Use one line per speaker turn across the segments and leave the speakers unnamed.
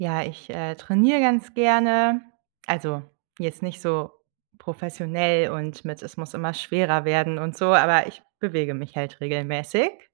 Ja, ich, äh, trainiere ganz gerne, also, jetzt nicht so professionell und mit, „es muss immer schwerer werden und so“, aber ich bewege mich halt regelmäßig.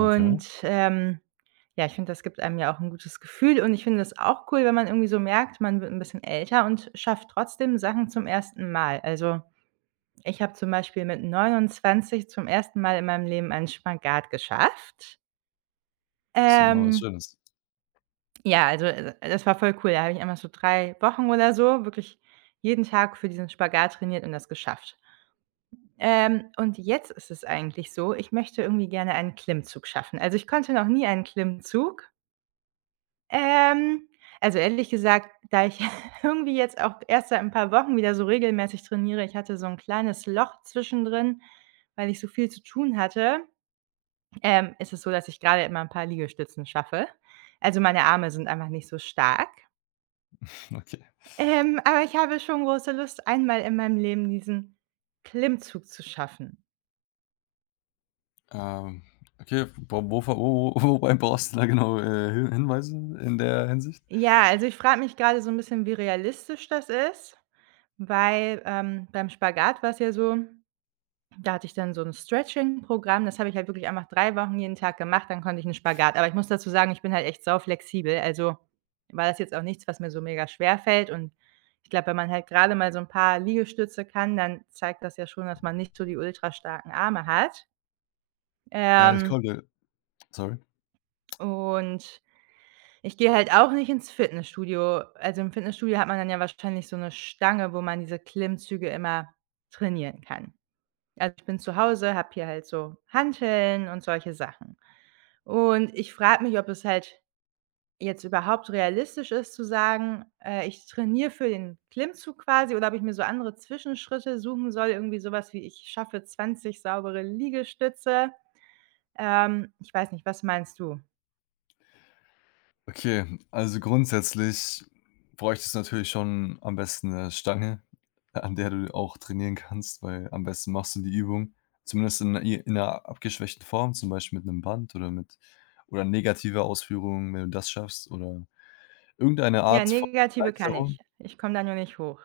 Okay.
ähm, ja, ich finde, das gibt einem ja auch ’n gutes Gefühl und ich finde das auch cool, wenn man irgendwie so merkt, man wird ’n bisschen älter und schafft trotzdem Sachen zum ersten Mal. Also, ich habe zum Beispiel mit 29 zum 1. Mal in meinem Leben einen Spagat geschafft.
Das ist ja mal was
Ähm.
Schönes.
Ja, also, äh, äh, das war voll cool, da habe ich einmal so 3 Wochen oder so wirklich jeden Tag für diesen Spagat trainiert und das geschafft. Ähm, und jetzt ist es eigentlich so, ich möchte irgendwie gerne einen Klimmzug schaffen. Also, ich konnte noch nie einen Klimmzug. Ähm, also, ehrlich gesagt, da ich irgendwie jetzt auch erst seit ’n paar Wochen wieder so regelmäßig trainiere, ich hatte so ’n kleines Loch zwischendrin, weil ich so viel zu tun hatte. Ähm, ist es so, dass ich grade immer ’n paar Liegestützen schaffe. Also, meine Arme sind einfach nicht so stark
Mhm, okay.
ähm, aber ich habe schon große Lust, einmal in meinem Leben diesen Klimmzug zu schaffen.
Ähm, okay, f w von wo wo wo wobei brauchst du da genau, äh, hin Hinweise in der Hinsicht?
Ja, also, ich frage mich gerade so ‘n bisschen, wie realistisch das ist, weil, ähm, beim Spagat war es ja so, da hatte ich dann so ‘n Stretching Programm, das habe ich halt wirklich einfach 3 Wochen jeden Tag gemacht, dann konnte ich ‘n Spagat, aber ich muss dazu sagen, ich bin halt echt sau flexibel, also, war das jetzt auch nichts, was mir so mega schwer fällt und ich glaube, wenn man halt gerade mal so ‘n paar Liegestütze kann, dann zeigt das ja schon, dass man nicht so die ultra starken Arme hat.
Äh, das
Ähm
kommt, ja Sorry.
und ich gehe halt auch nicht ins Fitnessstudio. Also, im Fitnessstudio hat man dann ja wahrscheinlich so 'ne Stange, wo man diese Klimmzüge immer trainieren kann. Also, ich bin zu Hause, habe hier halt so Hanteln und solche Sachen. Und, ich frage mich, ob es halt jetzt überhaupt realistisch ist zu sagen, äh, „ich trainiere für den Klimmzug quasi,” oder ob ich mir so andere Zwischenschritte suchen soll, irgendwie sowas, wie „ich schaffe 20 saubere Liegestütze.” Ähm, ich weiß nicht, was meinst du?
Okay, also, grundsätzlich bräuchtest du natürlich schon am besten 'ne Stange, an der du auch trainieren kannst, weil am besten machst du die Übung, zumindest in i in 'ner abgeschwächten Form, zum Beispiel mit 'nem Band oder mit oder negativer Ausführung, wenn du das schaffst, oder irgendeine
Ja,
Art von
negative kann ich.
Erleichterung.
Ich komme da nur nicht hoch.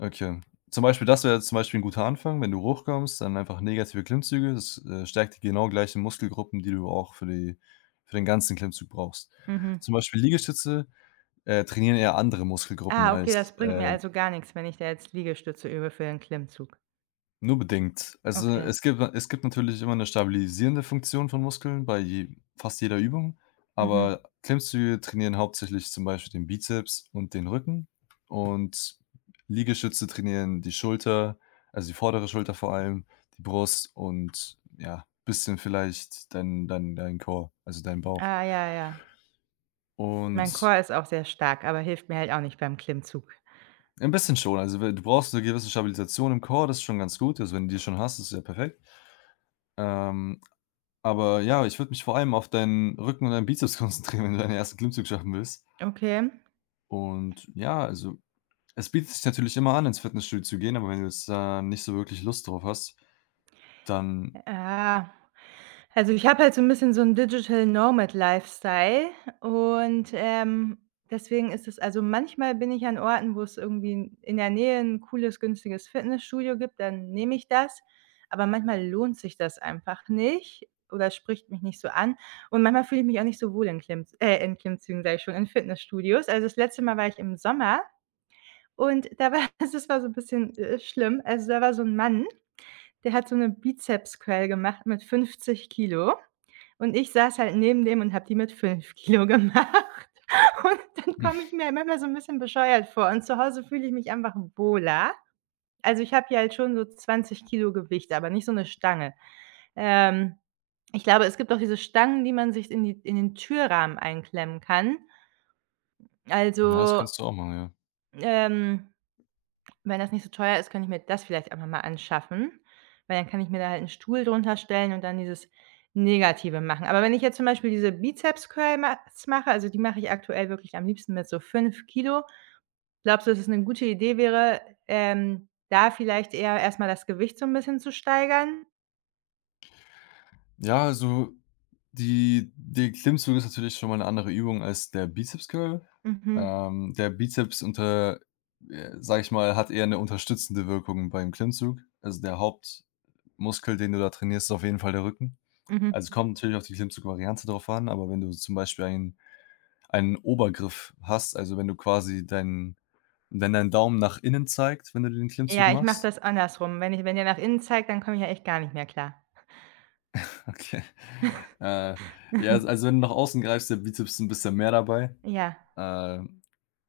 Okay. Zum Beispiel das wäre jetzt zum Beispiel ein guter Anfang, wenn du hochkommst, dann einfach negative Klimmzüge, das, äh, stärkt die genau gleichen Muskelgruppen, die du auch für die für den ganzen Klimmzug brauchst.
Mhm.
Zum Beispiel Liegestütze, äh, trainieren ja andere Muskelgruppen
Ah, okay, das
als,
bringt mir
äh
also gar nix, wenn ich da jetzt Liegestütze übe für den Klimmzug?
Nur bedingt. Also,
Okay.
es gibt na es gibt natürlich immer 'ne stabilisierende Funktion von Muskeln bei je fast jeder Übung.
Mhm.
Aber Klimmzüge trainieren hauptsächlich zum Beispiel den Bizeps und den Rücken und Liegestütze trainieren die Schulter, also, die vordere Schulter vor allem, die Brust und ja, bisschen vielleicht dein dein dein Core, also, dein Bauch.
Ah, ja, ja. Mein
Und
Core ist auch sehr stark, aber hilft mir halt auch nicht beim Klimmzug.
Ein bisschen schon. Also, we du brauchst 'ne gewisse Stabilisation im Core, das ist schon ganz gut. Also, wenn du die schon hast, das ist ja perfekt. Ähm, aber ja, ich würde mich vor allem auf deinen Rücken und deinen Bizeps konzentrieren, wenn du deinen 1. Klimmzug schaffen willst.
Okay.
Und ja, also, es bietet sich natürlich immer an, ins Fitnessstudio zu gehen, aber wenn du jetzt da nicht so wirklich Lust drauf hast, dann
Äh, also, ich habe halt so 'n bisschen so 'n Digital Nomad Lifestyle und, ähm, deswegen ist es also, manchmal bin ich an Orten, wo es irgendwie in in der Nähe 'n cooles, günstiges Fitnessstudio gibt, dann nehme ich das, aber manchmal lohnt sich das einfach nicht oder spricht mich nicht so an. Und manchmal fühle ich mich auch nicht so wohl in Klimm äh, in Klimmzügen, sage ich schon, in Fitnessstudios. Also, das letzte Mal war ich im Sommer und da war das war so 'n bisschen, äh, schlimm. Also, da war so ein Mann, der hat so 'ne Bizepscurl gemacht mit 50 Kilo und ich saß halt neben dem und habe die mit 5 Kilo gemacht und dann komme ich mir manchmal so 'n bisschen bescheuert vor und zu Hause fühle ich mich einfach wohler. Also, ich habe ja halt schon so 20 Kilo Gewicht, aber nicht so 'ne Stange. Ähm, ich glaube, es gibt auch diese Stangen, die man sich in die in den Türrahmen einklemmen kann.
Ja, das
Also,
kannst du auch machen, ja.
ähm, wenn das nicht so teuer ist, könnte ich mir das vielleicht einfach mal anschaffen, weil dann kann ich mir da halt einen Stuhl drunter stellen und dann dieses Negative machen. Aber wenn ich jetzt zum Beispiel diese Bizepscurl mach s mache, also, die mache ich aktuell wirklich am liebsten mit so 5 Kilo, glaubst du, dass es 'ne gute Idee wäre, ähm, da vielleicht eher erstmal das Gewicht so 'n bisschen zu steigern?
Ja, also, die die Klimmzug ist natürlich schon mal 'ne andere Übung als der Bizeps Curl.
Mhm.
Ähm, der Bizeps unter äh, sage ich mal, hat eher 'ne unterstützende Wirkung beim Klimmzug. Also, der Hauptmuskel, den du da trainierst, ist auf jeden Fall der Rücken.
Mhm.
Also, es kommt natürlich auf die Klimmzugvariante drauf an, aber wenn du zum Beispiel ein einen Obergriff hast, also, wenn du quasi dein wenn dein Daumen nach innen zeigt, wenn du den Klimmzug
Ja, ich mache
machst
das andersrum. Wenn ich wenn der nach innen zeigt, dann komme ich ja echt gar nicht mehr klar.
Okay. Äh, ja, als also wenn du nach außen greifst, ist der Bizeps 'n bisschen mehr dabei.
Ja.
Äh, also,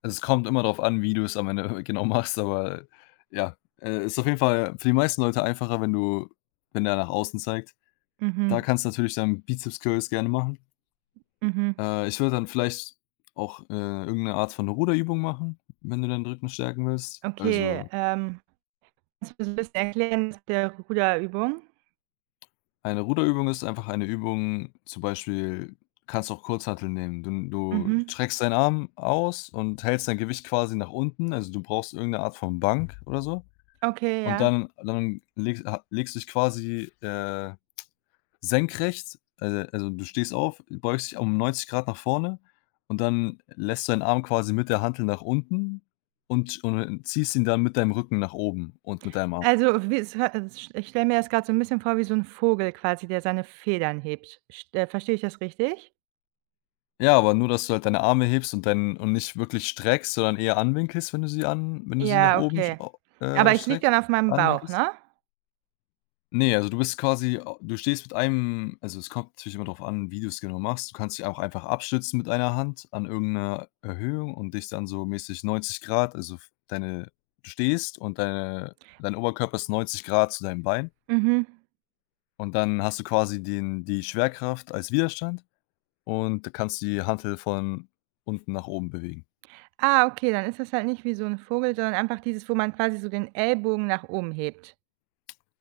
es kommt immer darauf an, wie du es am Ende, äh, genau machst, aber ja, äh, ist auf jeden Fall für die meisten Leute einfacher, wenn du wenn der nach außen zeigt. Da
Mhm.
kannst du natürlich dann Bizeps Curls gerne machen.
Mhm.
Äh, ich würde dann vielleicht auch, äh, irgend 'ne Art von Ruderübung machen, wenn du deinen Rücken stärken willst.
Okay,
Also
ähm, kannst du 'n bisschen erklären mit der Ruder-Übung?
Eine Ruderübung ist einfach eine Übung, zum Beispiel kannst du auch Kurzhanteln nehmen. Dun du
Mhm.
streckst deinen Arm aus und hältst dein Gewicht quasi nach unten. Also, du brauchst irgend 'ne Art von Bank oder so.
Okay,
Und
ja.
dann dann legs ha legst du dich quasi, äh, senkrechts, alo also, du stehst auf, beugst dich um 90 Grad nach vorne und dann lässt du deinen Arm quasi mit der Hantel nach unten und sch und ähm, ziehst ihn dann mit deinem Rücken nach oben und mit deinem Arm.
Also, wie s ha sch ich stelle mir das grad so 'n bisschen vor wie so 'n Vogel quasi, der seine Federn hebt. Sch t äh, verstehe ich das richtig?
Ja, aber nur, dass du halt deine Arme hebst und dein und nicht wirklich streckst, sondern eher anwinkelst, wenn du sie an wenn du sie nach
Ja,
oben sch
okay.
o
Aber
äh,
ich liege
streckst
dann auf meinem Bauch,
anwinkelst.
ne?
Ne, also, du bist quasi a du stehst mit einem also, es kommt natürlich immer drauf an, wie du's genau machst. Du kannst dich auch einfach abstützen mit 1 Hand an irgend 'ner Erhöhung und dich dann so mäßig 90 Grad, also, f deine du stehst und deine dein Oberkörper ist 90 Grad zu deinem Bein.
Mhm.
Und dann hast du quasi den die Schwerkraft als Widerstand und da kannst du die Hantel von unten nach oben bewegen.
Ah, okay, dann ist das halt nicht wie so 'n Vogel, sondern einfach dieses wo man quasi so den Ellbogen nach oben hebt.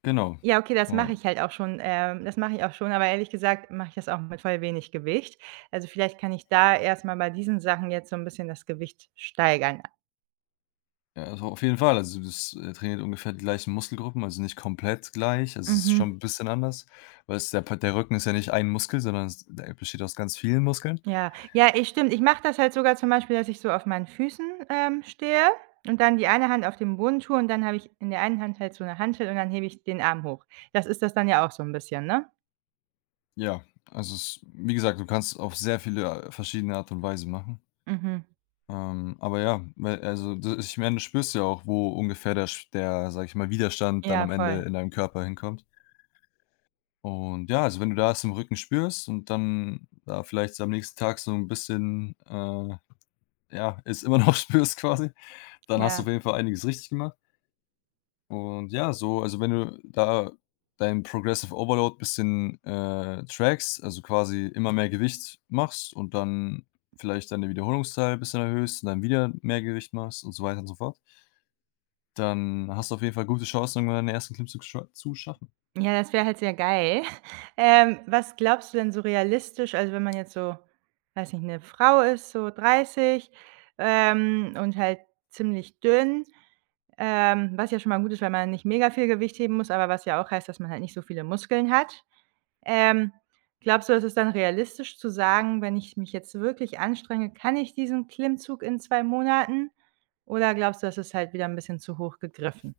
Genau.
Ja, okay, das mache
Ja.
ich halt auch schon, ähm das mache ich auch schon, aber ehrlich gesagt, mache ich das auch mit voll wenig Gewicht. Also, vielleicht kann ich da erstmal bei diesen Sachen jetzt so 'n bisschen das Gewicht steigern. A
Ja, also, auf jeden Fall. Also, das, äh, trainiert ungefähr die gleichen Muskelgruppen, also, nicht komplett gleich. Also, es ist
Mhm.
schon 'n bisschen anders, weil's der Pa der Rücken ist ja nicht 1 Muskel, sondern es der besteht aus ganz vielen Muskeln.
Ja, ja, ey, stimmt. Ich mache das halt sogar zum Beispiel, dass ich so auf meinen Füßen, ähm, stehe und dann die eine Hand auf den Boden tue und dann habe ich in der einen Hand halt so 'ne Hantel und dann hebe ich den Arm hoch. Das ist das dann ja auch so 'n bisschen, ne?
Ja, also, s wie gesagt, du kannst auf sehr viele verschiedene Art und Weisen machen.
Mhm.
Ähm, aber ja, me also, d ich meine das spürst du ja auch, wo ungefähr der sch der sage ich mal, Widerstand dann
Ja,
am Ende
voll.
in deinem Körper hinkommt. Und ja, also, wenn du da es im Rücken spürst und dann da vielleicht am nächsten Tag so 'n bisschen, äh, ja, es immernoch spürst quasi. Dann hast du
Ja.
auf jeden Fall einiges richtig gemacht. Und ja, so, also, wenn du da dein Progressive Overload bisschen, äh, trackst, also, quasi immer mehr Gewicht machst und dann vielleicht deine Wiederholungszahl bisschen erhöhst und dann wieder mehr Gewicht machst und so weiter und so fort dann hast du auf jeden Fall gute Chancen, irgendwann deinen ersten Klimzug scho zu schaffen.
Ja, das wäre halt sehr geil. Ähm, was glaubst du denn so realistisch, also wenn man jetzt so, weiß nicht, 'ne Frau ist, so 30, ähm, und halt ziemlich dünn, ähm, was ja schon mal gut ist, weil man nicht mega viel Gewicht heben muss, aber was ja auch heißt, dass man halt nicht so viele Muskeln hat. Ähm, glaubst du, dass ist dann realistisch zu sagen, wenn ich mich jetzt wirklich anstrenge, kann ich diesen Klimmzug in 2 Monaten, oder glaubst du, das ist halt wieder 'n bisschen zu hoch gegriffen?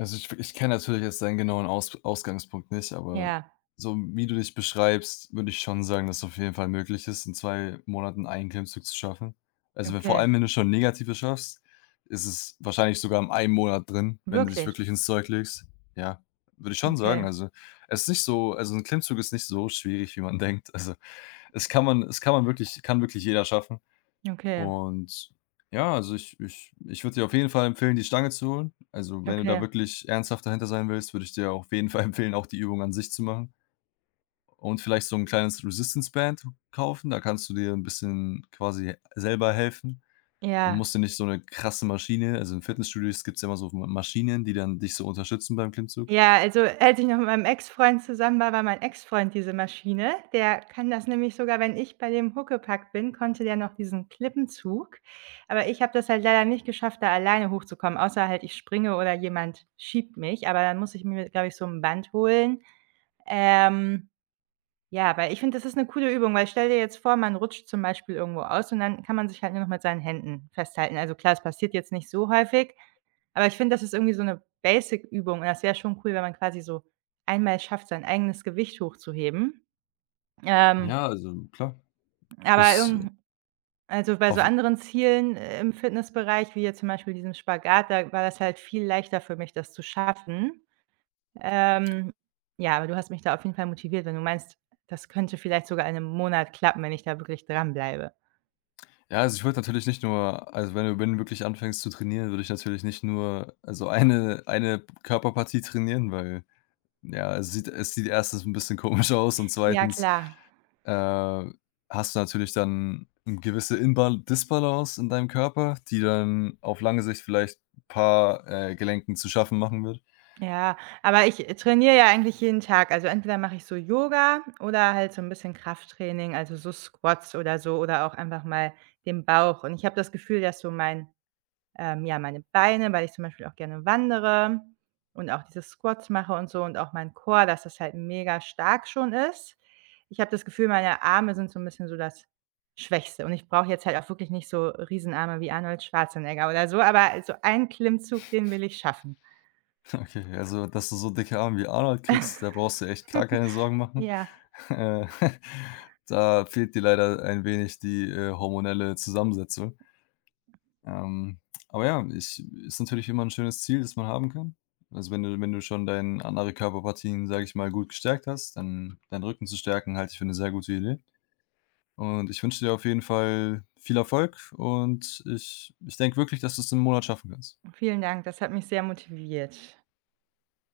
Also, ich f ich kenne natürlich jetzt deinen genauen Aus Ausgangspunkt nicht, aber
Ja.
so wie du dich beschreibst, würde ich schon sagen, dass auf jeden Fall möglich ist, in 2 Monaten einen Klimmzug zu schaffen. Also, wenn vor
Okay.
allem, wenn du schon Negative schaffst, ist es wahrscheinlich sogar im einen Monat drin, wenn du dich
Wirklich?
wirklich ins Zeug legst. Ja, würde ich schon sagen.
Okay.
Also, es nicht so also, 'n Klimmzug ist nicht so schwierig, wie man denkt. Also, es kann man es kann man wirklich kann wirklich jeder schaffen.
Okay.
Und ja, also, ich ich ich würde dir auf jeden Fall empfehlen, die Stange zu holen. Also, wenn du da
Okay.
wirklich ernsthaft dahinter sein willst, würde ich dir auf jeden Fall empfehlen, auch die Übung an sich zu machen. Und vielleicht so 'n kleines Resistance Band kaufen. Da kannst du dir 'n bisschen quasi selber helfen und
Ja.
musst dir nicht so 'ne krasse Maschine also, in Fitnessstudios gibt's ja, immer so f M Maschinen, die dann dich so unterstützen beim Klimmzug.
Ja, also, als ich noch mit meinem Ex-Freund zusammen war, war mein Ex-Freund diese Maschine. Der kann das nämlich sogar wenn ich bei dem huckepack bin, konnte der noch diesen Klippenzug. Aber ich habe das halt leider nicht geschafft, da alleine hochzukommen, außer halt ich springe oder jemand schiebt mich, aber dann muss ich mir glaube ich, so 'n Band holen. Ähm, ja, weil ich finde, das ist 'ne coole Übung, weil stell dir jetzt vor, man rutscht zum Beispiel irgendwo aus und dann kann man sich halt nur noch mit seinen Händen festhalten. Also, klar, es passiert jetzt nicht so häufig, aber ich finde, das ist irgendwie so 'ne Basic Übung und das wäre schon cool, wenn man quasi so einmal schafft, sein eigenes Gewicht hochzuheben. Ähm
Ja, also, klar.
Aber
Es
irgend 'n also, bei so
Auf e
anderen Zielen im Fitnessbereich, wie jetzt zum Beispiel diesen Spagat, da war das halt viel leichter für mich, das zu schaffen. Ähm, ja, aber du hast mich da auf jeden Fall motiviert, wenn du meinst, das könnte vielleicht sogar in 'nem Monat klappen, wenn ich da wirklich dran bleibe.
Ja, also, ich würde natürlich nicht nur also, wenn du wenn du wirklich anfängst zu trainieren, würde ich natürlich nicht nur, also, eine eine Körperpartie trainieren, weil ja, es sieht es sieht 1. 'n bisschen komisch aus und
Ja,
2.,
klar.
äh, hast du natürlich dann 'n gewisse Inba Disbalance in deinem Körper, die dann auf lange Sicht vielleicht 'n paar, äh, Gelenken zu schaffen machen wird.
Ja, aber ich, äh, trainiere ja eigentlich jeden Tag. Also, entweder mache ich so Yoga oder halt so 'n bisschen Krafttraining, also so Squats oder so oder auch einfach mal den Bauch. Und ich habe das Gefühl, dass so mein, ähm ja, meine Beine weil ich zum Beispiel auch gerne wandere und auch diese Squats mache und so und auch mein Core, dass es halt mega stark schon ist. Ich habe das Gefühl, meine Arme sind so 'n bisschen so das Schwächste, und ich brauche jetzt halt auch wirklich nicht so riesen Arme wie Arnold Schwarzenegger oder so, aber also, 1 Klimmzug, den will ich schaffen.
Okay, also, dass du so dicke Armen wie Arnold kriegst, da brauchst du echt gar keine Sorgen machen.
Ja.
Äh, da fehlt dir leider ein wenig die, äh, hormonelle Zusammensetzung. Ähm, aber ja, ich ist natürlich immer 'n schönes Ziel, das man haben kann. Also, wenn du wenn du schon deinen andere Körperpartien, sage ich mal, gut gestärkt hast, dann deinen Rücken zu stärken, halte ich für 'ne sehr gute Idee. Und ich wünsche dir auf jeden Fall viel Erfolg. Und ich ich denke wirklich, dass du es im Monat schaffen kannst.
Vielen Dank, das hat mich sehr motiviert.